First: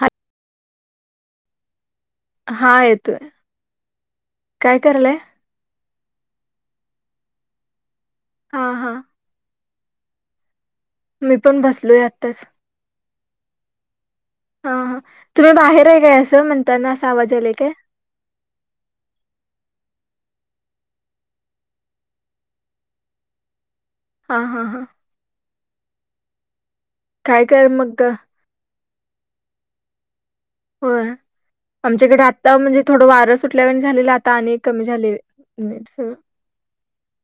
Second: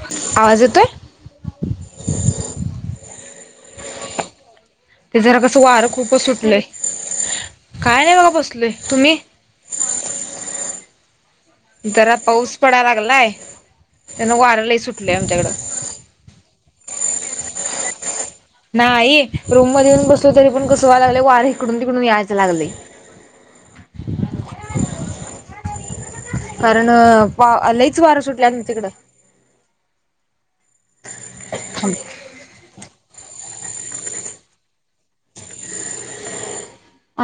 हा आवाज येतोय. हा येतोय. काय करालाय ते जरा कस वार खूप सुटलय काय नाही बघा हा बसलोय हा तुम्ही. मी पण बसलोय जरा आत्ताच पाऊस पडा लागलाय. त्यानं वारं हा लय हा सुटलंय आमच्याकडं तुम्ही बाहेर हाय काय असं म्हणताना असा आवाज यालय काय. नाही रूम मध्ये येऊन बसलो तरी पण कसं व्हाय लागलं वार इिकडून तिकडून यायचं लागले. हा हा हा. कारण अ काय वा कर लहीच मग वारं सुटल्या आमच्या तिकडं. हो आमच्याकडे आता म्हणजे थोड वार र सुटल्या वणी झाले आता आणि कमी झाले.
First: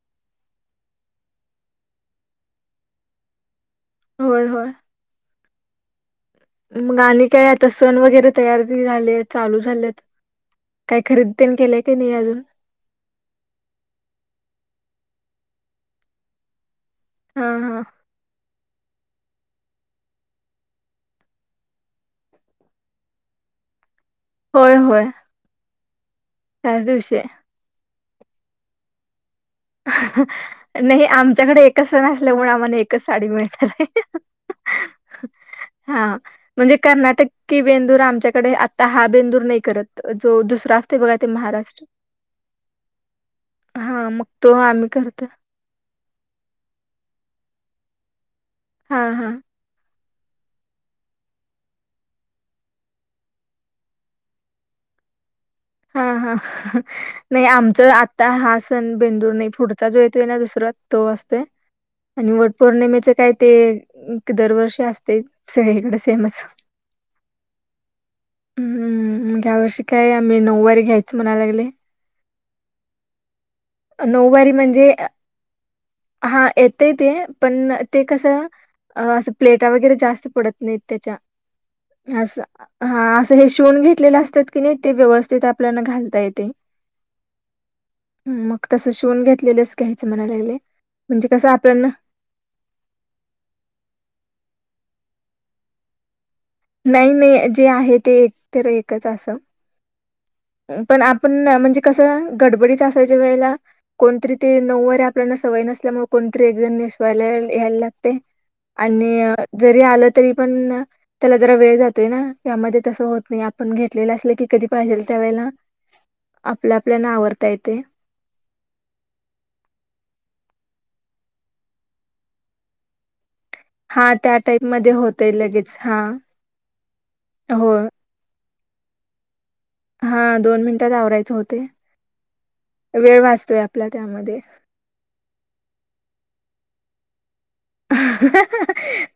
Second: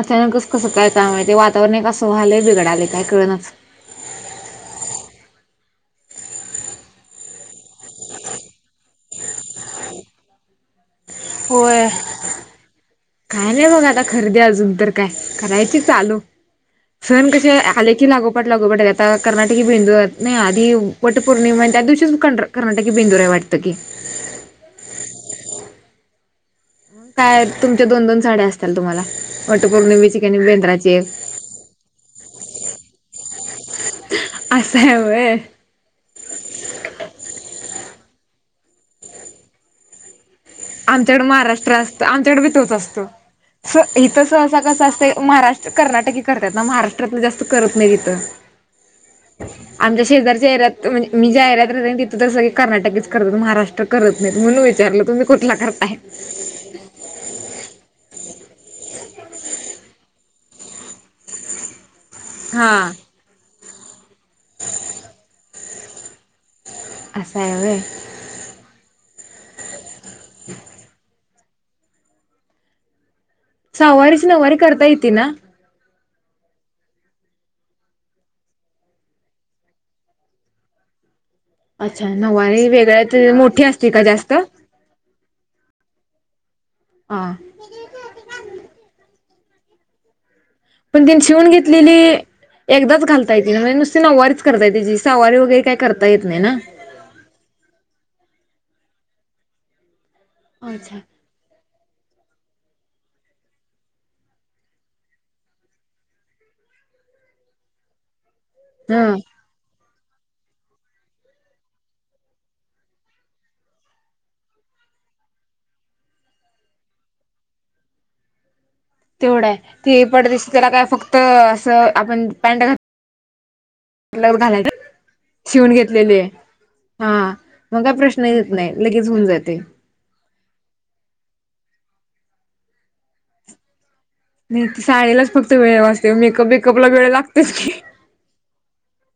अचानकच कसं कस काय का ते वातावरण अससं व्हालंय बिघडाले काय कळणच. होय होय. मग आणि काय आता सण वगैरे तयार झाले आहेत चालू झालेत. काय खरेदी तेन केलंय होय की नाही अजून काय नाही बघ आता खरेदी अजून तर काय. करायचे चालू सण कश हा हा आले की लागो पट. लागोपाट आता कर्नाटकी बेंदूर नाही आधी वट पौर्णिमा आणि त्या दिवशी कर् कर्नाटीकी बिंदूर आहे वाटते. त की. होय होय. त्याच दिवशी हाय. त दोन दोन साड्या असत्याल तुम्हाला. वटपौर्णिमेची हाह की नाही बेंद्राची नाही एक आमच्याकडे एकच सण असल्यामुळे आम्हाला एकच साडी मिळणार आहे. हह हह हह. अस हाय व्हय. हा म्हणजे कर्नाटक बेंदूर आमच्याकडे आता हा बेंदूर नाही करत. जो दुसरा असते बघा आमच्याकड ते महाराष्ट्र असत आमच्याकडे बी तोच असतो स हे हा मग तस तो अस. कस आम्ही असत करतो महाराष्ट्र कर्नाटक करतात ना महाराष्ट्रातलं जास्त करत नाही तिथं. हा हा. आमच्या शेजारच्या एरियात म्हणजे मी जा एरियात राहते तिथं तर सगळे कर्नाटकीच करतात महाराष्ट्र करत नाही म्हणून विचारलं तुम् हा हा नाही आमच आता हा सण बेंदूर नाही, पुढचा जो येतो आहे ना दुस रा तो असतोय आणि वट हा पौर्णिमेच काय ते. दरवर्षी असते सगळीकडे. तेनच, असं आहे व्हय हम्म ह्या वर्षी काय मी नऊवारी घ्यायच म्हणाय लागले. सहावारीची नऊवारी करता म्हणजे? येते ना? हा येतय ते पण ते कसं. अ असं प्लेटा वगैरे जास्त पडत नाहीत त्याच्या. अच्छा अस नऊवारी हा वेगळ्यात असं हे मोठी शिवून असते का घेतलेले जास्त? असतात की नाही ते व्यवस्थित आप आपल्याना घालता येते. हा. मग तसं शिवून घेतलेलंच घ्यायचं म्हणाला लागले. पण तिने म्हणजे कसं शिवून आपण घेतलेली एकदाच घालतायेते माझी नुसती नववारीच. करताय. त्याची सवारी वगैरे काय करता येत नाही ना. नाही नाही जे आहे ते एक तर एकच अस. अच्छा. पण आपण म्हणजे कसं. गडबडीत असायच्या वेळेला कोणतरी ते नऊ वरे आपल्याला सवय नसल्यामुळे कोणतरी एक जण नेसवायला. यायला लागतय हा आणि जरी आलं तरी पण- त्याला जरा वेळ जातोय ना यामध्ये तसं होत, नाही आपण घेतलेलं असल की, कधी पाहिजेल त्यावेळेला. आपल्या आपल्याना आवरता येतेयं. तेवढाय ती पटदिशी त्याला काय फक्त असं आपण पॅन्ट घात हा लग. त्या घालाय टाईपमध्ये होतंय शिवून लगेच हा घेतलेली. हा हो मग काय प्रश्नचं येत नाही. लगेच होऊन जातंय. हा दोन मिनटात आवरायचे होतंय. वेळ वाचतोय आपल्यात. नाही ते साडीलाच फक्त वेळ वाजतयं मेकअप वेकअप ला वेळ लागतेच की.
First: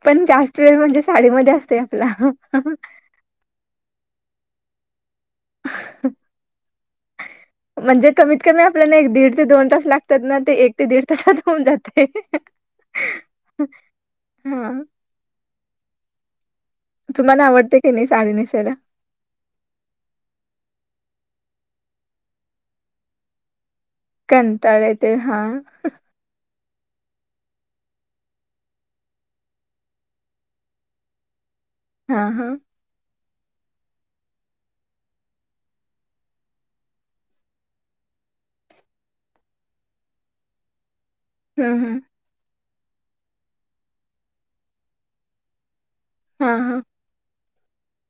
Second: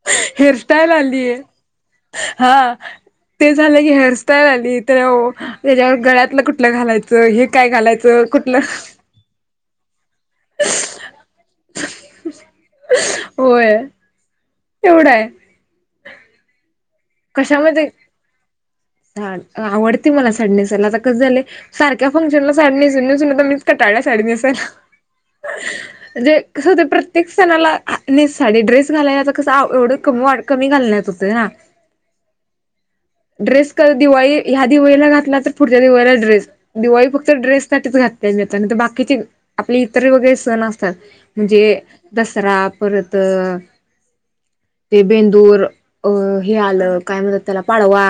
पण जास्त वेळ हेअरस्टाईल म्हणजे आलीय साडीमध्ये असतोय आपला हा ते झालं की, हेअ त आलीय ते ओ. त्याच्यावर गळ्यातलं कुठलं घालायचं हे काय म्हणजे घालायचं कमीत कुठलं. कमी आपल्याला एक दीड ते दोन तास लागतात ना ते एक ते दीड तासात होऊन जातयं. होय एवढा आहे. तुम्हाला आवडते कशामध्ये की नाही साडी नेसायला [unintelligible] आवडते मला साडी नेसायला आता कस झालं. सारख्या फंक्शन ला साडी नेसून, नेसून मीचं कटाळ्या साडी नेसायला कंटाळा येते. हां, म्हणजे कसं होते प्रत्येक सणाला हा नेस साडी. ड्रेस घालायला तर कस एवढं क-कमी घालण्यात होते ना. हा ह ड्रेस दिवाळी ह्या दिवाळीला घातला तर पुढच्या दिवाळीला ड्रेस दिवाळी फक्त ड्रेस साठी. बाकीचे आपले इतर वगैरे सण असतात. म्हणजे हं, हं. दसरा परत ते बेंदूर. अ हे.. हां, हां. आलं काय म्हणतात त्याला पाडवा.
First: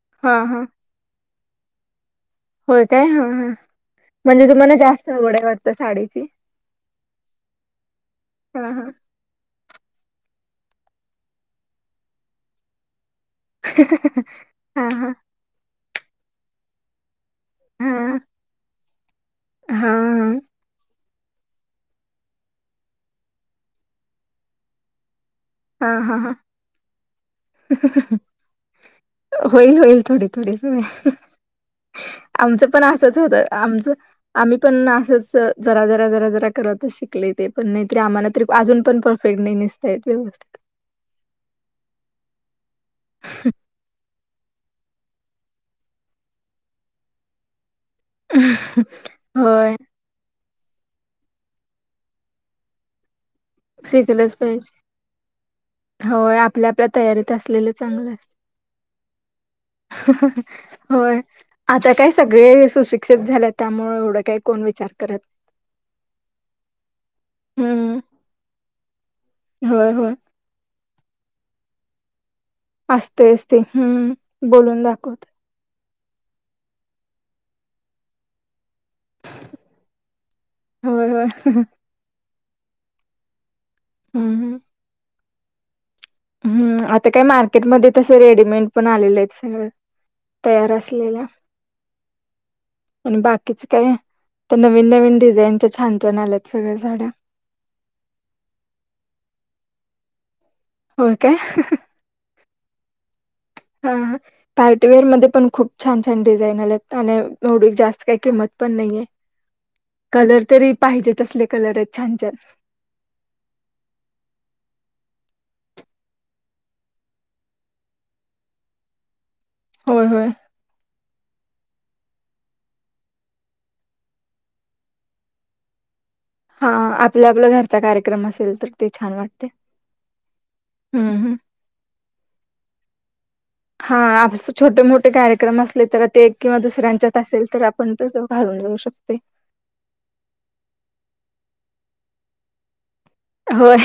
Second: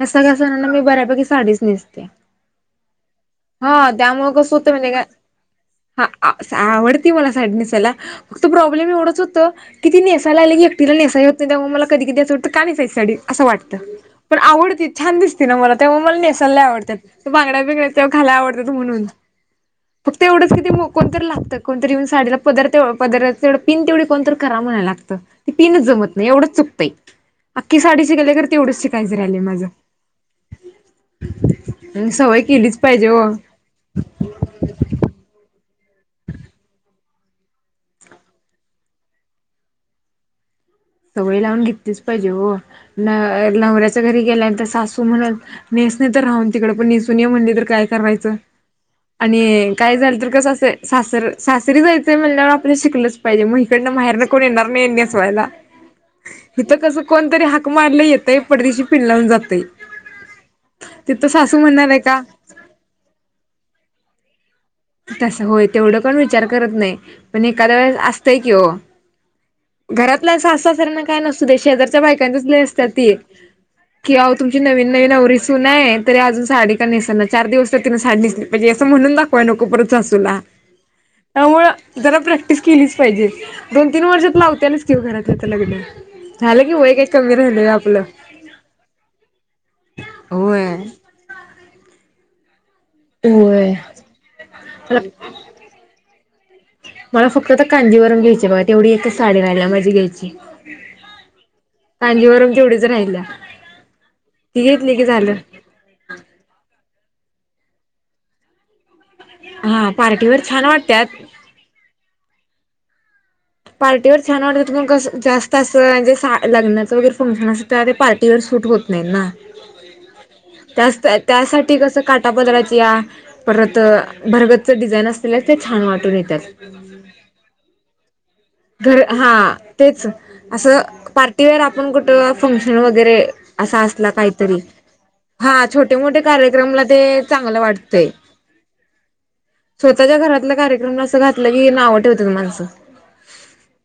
या सगळ्या हां, हां. सणांना मी बऱ्यापैकी साडीच नेसते. होय काय? हां, हां. हा त्यामुळे म्हणजे कस होत तुम्हाला माहितीयं का जास्त आवड आहे वाटतं हा साडीची? आ सा आवडत. येती मला साडी नेसायला. फक्त हां, प्रॉब्लेम हां. एवढंच होतो. कि नेसायलाले की, एकटीला नेसायाला येत नाही. ते मला कधी, कधी वाटतं का नेसायची साडी. असं वाटतं. पण आवडती हां, हां. छान दिसते ना मला तेव्हा मला नेसालला आवडतात. त बांगड्या, बिगड्या तेव्हा हां. खायला आवडतात, म्हणून हां, फक्त हां. एवढंच कि ती मो कोणतरी लागतं. कोणतरी येऊन साडीला पदरं पदराला चं पिन तेवढी कोणतरी करावं लागतं. ते पिनं चं जमत नाही. एवढंच चुकतयं. हम हम होईल माझं होईल थोडी थोडी सवय. सवय आमचं केलीच पण पाहिजे असंच ओ. होतं. आमच आम्ही पण असंच जरा जरा जरा जरा करतच शिकले. ते पण नाहीतरी आम्हाला तरी अजून पण परफेक्ट नाही. नेसता येत व्यवस्थित. सवय लावून घेतलीच पाहिजे ओ. ना नवऱ्यांची घरी. गेल्यानंतर सासू म्हणलं नेसणे तर राहून तिकड, पण नेसून ये म्हणली तर काय रायच आणि होय. काय झाल तर कस- ते सासर सासरी जायचं म्हणल्यावर आपण शिकलच. पाहिजे मग इकडनं माहेरन कोण येणार नाही नेसवायला. हो आपल्या इथं आपल्या कसं तयारीत कोणतरी हाक असलेलं मारलं चांगलं असत. येतंय पडदेशी पिन लावून जातंय हं ह ह होय तिथं सासू म्हणणार आता आहे काय का सगळे सुशिक्षित झाले त्यामुळे. काही कोण विचार करत तस होय तेवढं पण विचार करत नाही. पण एखाद्या वेळेस हम्म. असतं. की ओ होय होय घरातल्या सासू सासर्यांचा नसूदे शेजाऱ्यचा बायका. त्यांचं चं लय असतेती. असतेच ते आवो अ हम्म तुमची बोलून नवीन नवीन दाखवत नवरी सून आहे. तरी अजून साडी का नसेना. चार दिवस तिने साडी नेसली पाजे. असं म्हणून. दाखवाय नको परत सासूला होय होय त्यामुळ जरा प्रॅक्टिस केलीच पाहिजे. दोन तीन वर्षात हम्म. लावत्यालीच की घरातली आता लग्न. झालं की हम्म वय काही आता काय कमी राहिलय मार्केटमध्ये आपलं तस रेडीमेड पण आलेलं आहेत सगळं होय तयार असलेल्या आणि बाकीच काय? तर नवीन म नवीन डिझाईनच्या छान छान आल्यात सगळ्या साड्या मला फक्त कांदीवरून घ्यायची बघ तेवढी एक. व्हायला मजी घ्यायची. होओ काे. तेवढेच राहिल्या. हा ती घेतली पार्टीवेअर की मध्ये झालं पण खूप छान छान डिझाईन आल्या. आणि एवढ जास्त काही किंमत पण नाहीये. हा पार्टीवर कलर छान तरी पाहिजे वाटत्यात तसले कलर आहेत छान छान. पार्टीवर छान वाटतु जास्त असं म्हणे लग्नाचं वगैरे फंक्शन अस त्या ते पार्टीवर सुट होत नाही ना. हो हो त्याच त्यासाठी कसं काटापदराची या परत भरगतच डिझाईन असलेल्या ते छान वाटून येत. हा आपल्या आपल्या घरचा कार्यक्रम असेल. तर ते घर छान हा वाटते. तेच असं हम्म हम्म. पार्टीवेअर आपण कुठं फंक्शन वगैरे असा हा असला अस काहीतरी छोटे मोठे कार्यक्रम हा असले छोटे तर मोठे ते एक किंवा कार्यक्रमला ते दुसऱ्यांच्यात असेल चांगलं तर आपण वाटतंय तस घालून. शकते. स्वतःच्या घरातला कार्यक्रम असं घातलं की ना आव ठेवत माणसं. होय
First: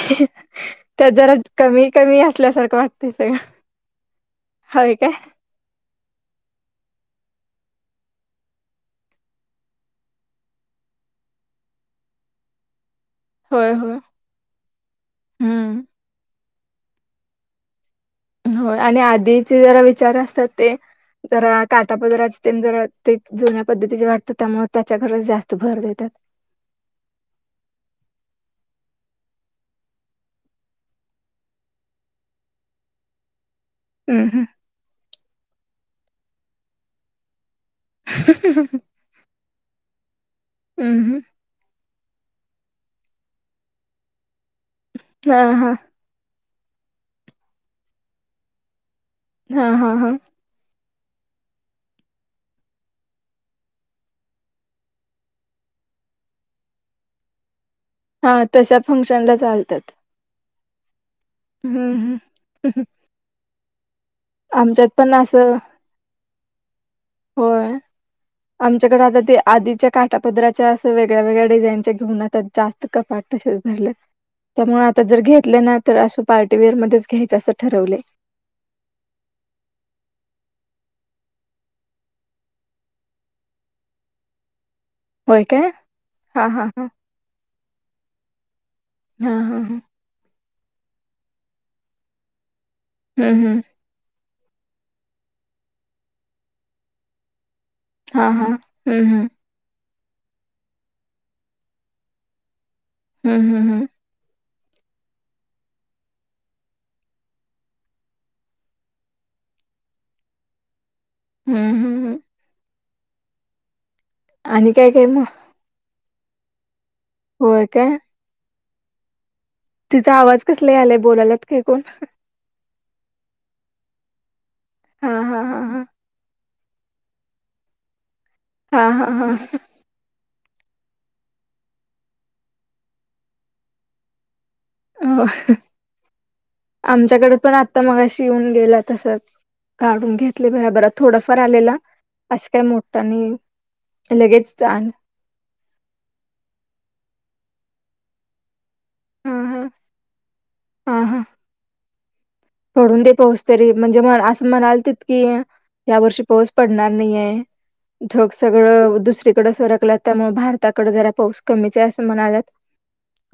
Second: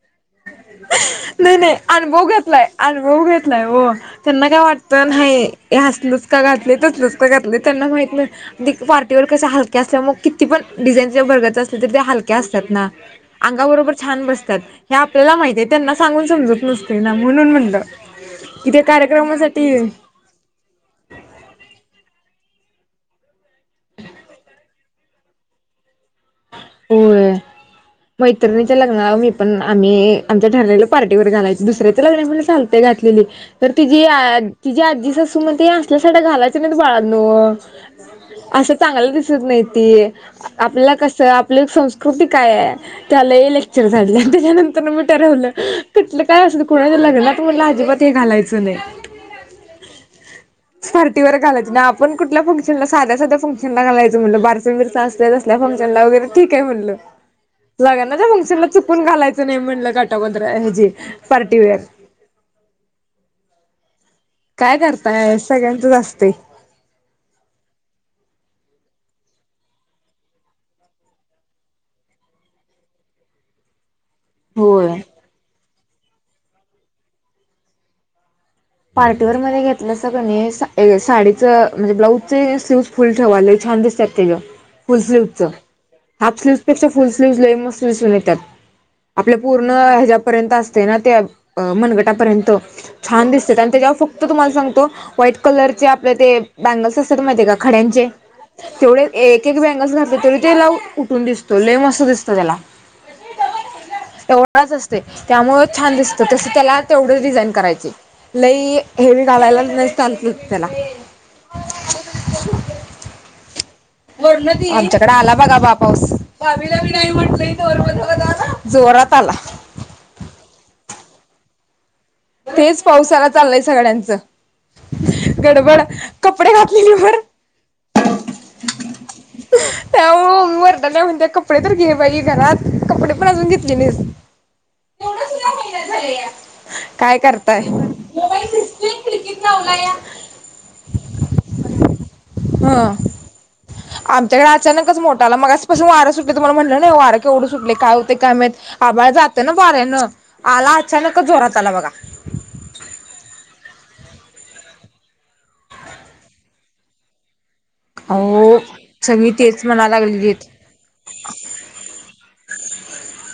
त्यात जरा नाही नाही कमी कमी अनुभव घेतलाय असल्यासारखं वाटतंय अनुभव सगळं घेतलाय हो. त्यांना काय होय वाटतं काय नाही हस नुसका घातले तरच नुसकं घातले. त्यांना माहित नाही ते पार्टीवर कसे हलक्या असल्या मग किती पण डिझाईन ज बगायच अस तर ते त्या हलक्या असतात. ना. अंगा होय बरोबर होय. छान बसतात हे आपल्याला माहती आहे हम्म. त्यांना सांगून समजत नसते ना म्हणून म्हणत हो आणि आधीचे जरा विचार असतात ते जरा काटापदरा ते जरा ते जुन्या पद्धतीचे वाटतं त्यामुळे त्याच्या घरच जास्त भर देतात. होय. [unintelligible] मैत्रिणीच्या लग्नाला मी पण आम्ही आमच्या ठरलेलं पार्टीवर घालायच दुसऱ्याच लग्नने मला चालते घात. ली तर तिी हम्म हम्म. तिी आजी स असू म्हण असल्या सा घालायच्या नाही बाळांन असं चांगलं दिसत नाहीती आपला हम्म हम्म कस आपलं संस् कृती काय त्याला हे लेक्चर झाडले आणि त्याच्यानंतर मी हा ठरवलं हा कट. काय अस कोणाच लग् ना तु मला अजिबात हे घालायचं नाही. हा हा हा पार्टीवर घायच नाही आपण कुठल्या फंक्शन साध्या साध्या फंक्शनला घालायचं म्हटलं बार मिरसा असल्या तसल्या फंक्श वगैरे ठीक आहे म्हणलं लग्यांना हा मंगला तशा चुकून फंक्शनला घालायचं नाही म्हणलं चालतात काटा ह जे. हम्म हम्. काय करताय सगळ्यांच जा असते. हो. आमच्याकडे आता ते आधीच्या काटापद्रच्या असं वेगळ्या वेगळ्या डिझाईनच्या घेऊन आतात जास्त कपाट तशच झाल्या. त्यामुळे होय आता जर घेतलं ना तर असं पार्टीवेअर मध्येच घ्यायचं असं ठरवले. पार्टीवेअर मध्ये घेतलं सगणी साडीच म्हणजे ब्लाऊजचे स्लीव फुल ठेवालेय खंदसतव. फुल स्लीव्हच होय काय हाफ हा हा हा स्लीवपेक्षा फुल स्लीव ल मस्त विसून येतात. हा आपल्या हा हा पूर्ण ह्याच्यापर्यंत असते ना त्या मनगटापर्यंत छान हम्म दिसते हम्म. आणि त्याच्यावर फक्त तुम्हाला सगतो व्हाईट कलरचे आपल्या बँगल्स अस माहि का? खड्यांचे हा हा हम्म तेवढे हम्म एक एक बँगल घातले तरी तेला उठून दिसतो लेय मस्त दिसतंय त्याला हम्म हम्म हम्म. तेवढाच असते त्यामुळे छान दिसतं तसं त्याला तेवढेच डिझाईन करायचे. लई हेवी घालायला नाही स [unintelligible] त्याला हम्म हम्म हम्म. आणि काय काय आमच्याकडे मग आला बघा बा पाऊस. होय काय. जोरात आला. तिचा आवाज कसला आलाय बोलायलात काय कोण? तेच पावसाला चाललंय सगळ्यांच हा हा हा गडबड कपडे घातलेली वर हा हा हा. वरडली म्हणते कपडे तर घे बाई घरात कपडे पण अजून घेतले नाहीस हो तेवढंच मेहनत झालीया आमच्याकडे पण आता मगाशी येऊन गेला तसाच काढून घेतले भराभरा थोडफार आलेला अससं काय हा मोठा नाही. आमच्याकडे अचानकच मोठा आला मगाशी पासून वारं सुटे तुम्हाला म्हटलं ना वारं केवढं सुटले काय होते काय माहित आबाळ हा जात ना हा वाऱ्याने आला हा अचानक हा जोरात आला बघा पडून ते पाऊस तरी म्हणजे म असं म्हणायलीत कि या वर्षी पाऊस पडणार नाहीये ढग अहो सगळं सगळी दुसरीकडे तेच म्हणा सरकलं त्यामुळे लागलेलीत. भारताकडे जरा पाऊस कमीच असं म्हणाल्यात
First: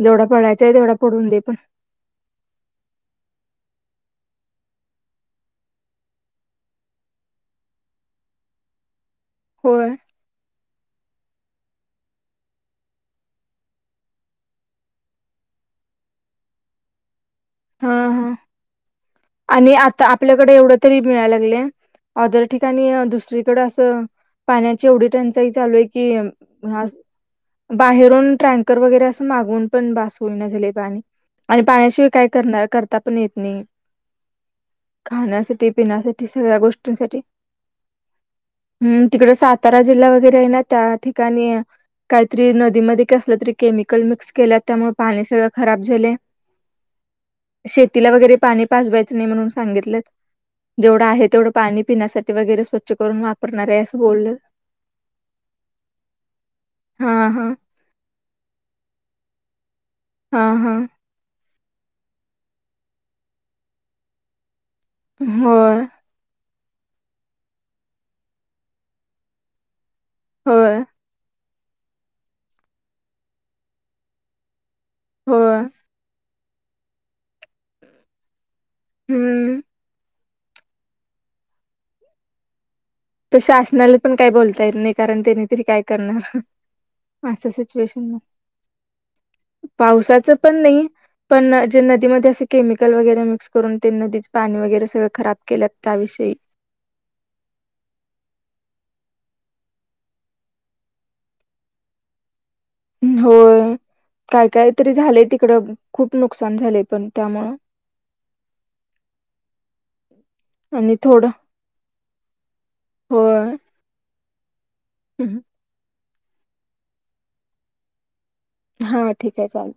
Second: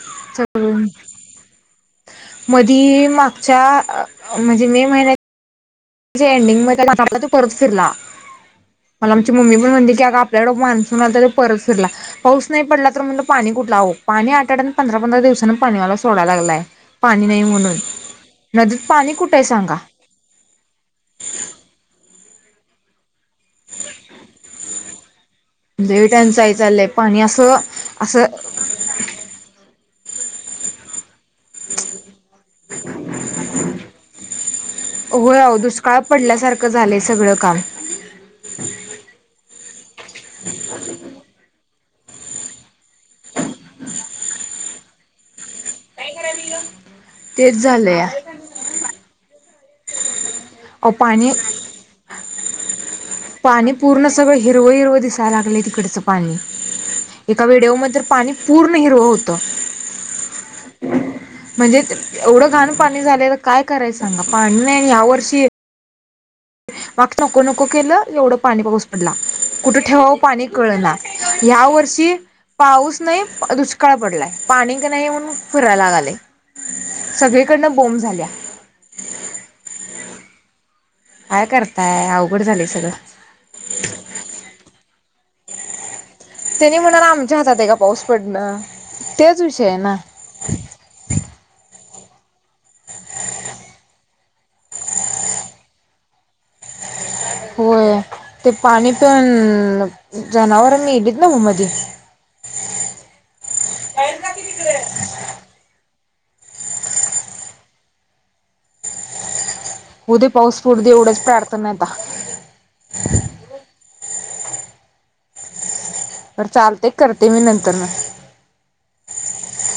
जेवढा पडायचंय तेवढा पडून दे पण मधी मागच्या म्हणजे मे महिन्यात ते ऐडिंग मध्ये आला तो परत फिरला मला आमची मम्मी होय म्हणली कि ग आपल्याकडे मान्सून आलं तर परत फिरला पाऊस नाही पडला तर म्हणलं पाणी कुठला हव पाणी आठवड्याने पंधरा पंधरा दिवसाने पाणीवाला सोडायला लाय पाणी नाही म्हणून हा हा नदीत पाणी कुठे आहे आणि सांगा आता आपल्याकडे एवढं तरी मिळायला लागलय ओदर ठिकाणी दुसरी कड असं पाण्याची एवढी टंचाई चालू आहे लय की टंचाई हा चाललंय पाणी असं असं बाहेरून टँकर वगैरे असं मागून पण बास होईना झाले पाणी आणि पाण्याशिवाय काय न करता पण येत नाही होय अहो खाण्यासाठी दुष्काळ पिण्यासाठी सगळ्या पडल्यासारखं झालंय गोष्टींसाठी सगळं काम हम्म तिकडं सातारा जिल्हा वगैरे आहे ना त्या ठिकाणी काहीतरी नदीमध्ये का असलं तरी केमिकल मिक्स केल्या त्यामुळे पाणी सगळं खराब झाले तेच झालंय शेतीला वगैरे पाणी पाजवायचं नाही म्हणून सांगितलेत अहो जेवढं आहे पाणी तेवढं पाणी पिण्यासाठी वगैरे स्वच्छ करून वापरणार आहे असं बोललं तिकडंच पाणी हा एका हा व्हिडिओमध्ये पाणी पूर्ण हिरव होतं. हा हा. म्हणजे एवढं घाण पाणी झालं तर काय करायचं सांगा पाणी नाही हया वर्षी होय मग नको नको केलं एवढं पाणी पाऊस पडला कुठे ठेवावं पाणी कळ होय ना ह्या वर्षी पाऊस नाही दुष्काळ पडलाय पाणी नाही ऊन होय फरायला गले सगळीकडन बो झाल्याय हम्म. काय करताय अवघड झालेय सगळं त शासनाला पण काही बोलता येत नाही कारण त्यांनी तरी काय करणार त्यानी म्हणाला आमच्या असं हातात आहे का पाऊस सिच्युएशनला पडणं तेच विषय आहे ना पावसाच पण नाही पण जे नदी नदीमध्ये असे केमिकल वगैरे मिक्स करून ते नदीच पाणी वगैरे सगळं खराब केलं त्याविषयी [inaudible] ते पाणी पण जनावरांनी येलेत ना मध्ये हो काय काय तरी झालंय तिकडं खूप नुकसान झाले पण त्यामुळं उद्या पाऊस पडु दे आणि एवढंच थोडं प्रार्थना आता हम् चालते करते मी नंतर हा ठीक आहे चालेल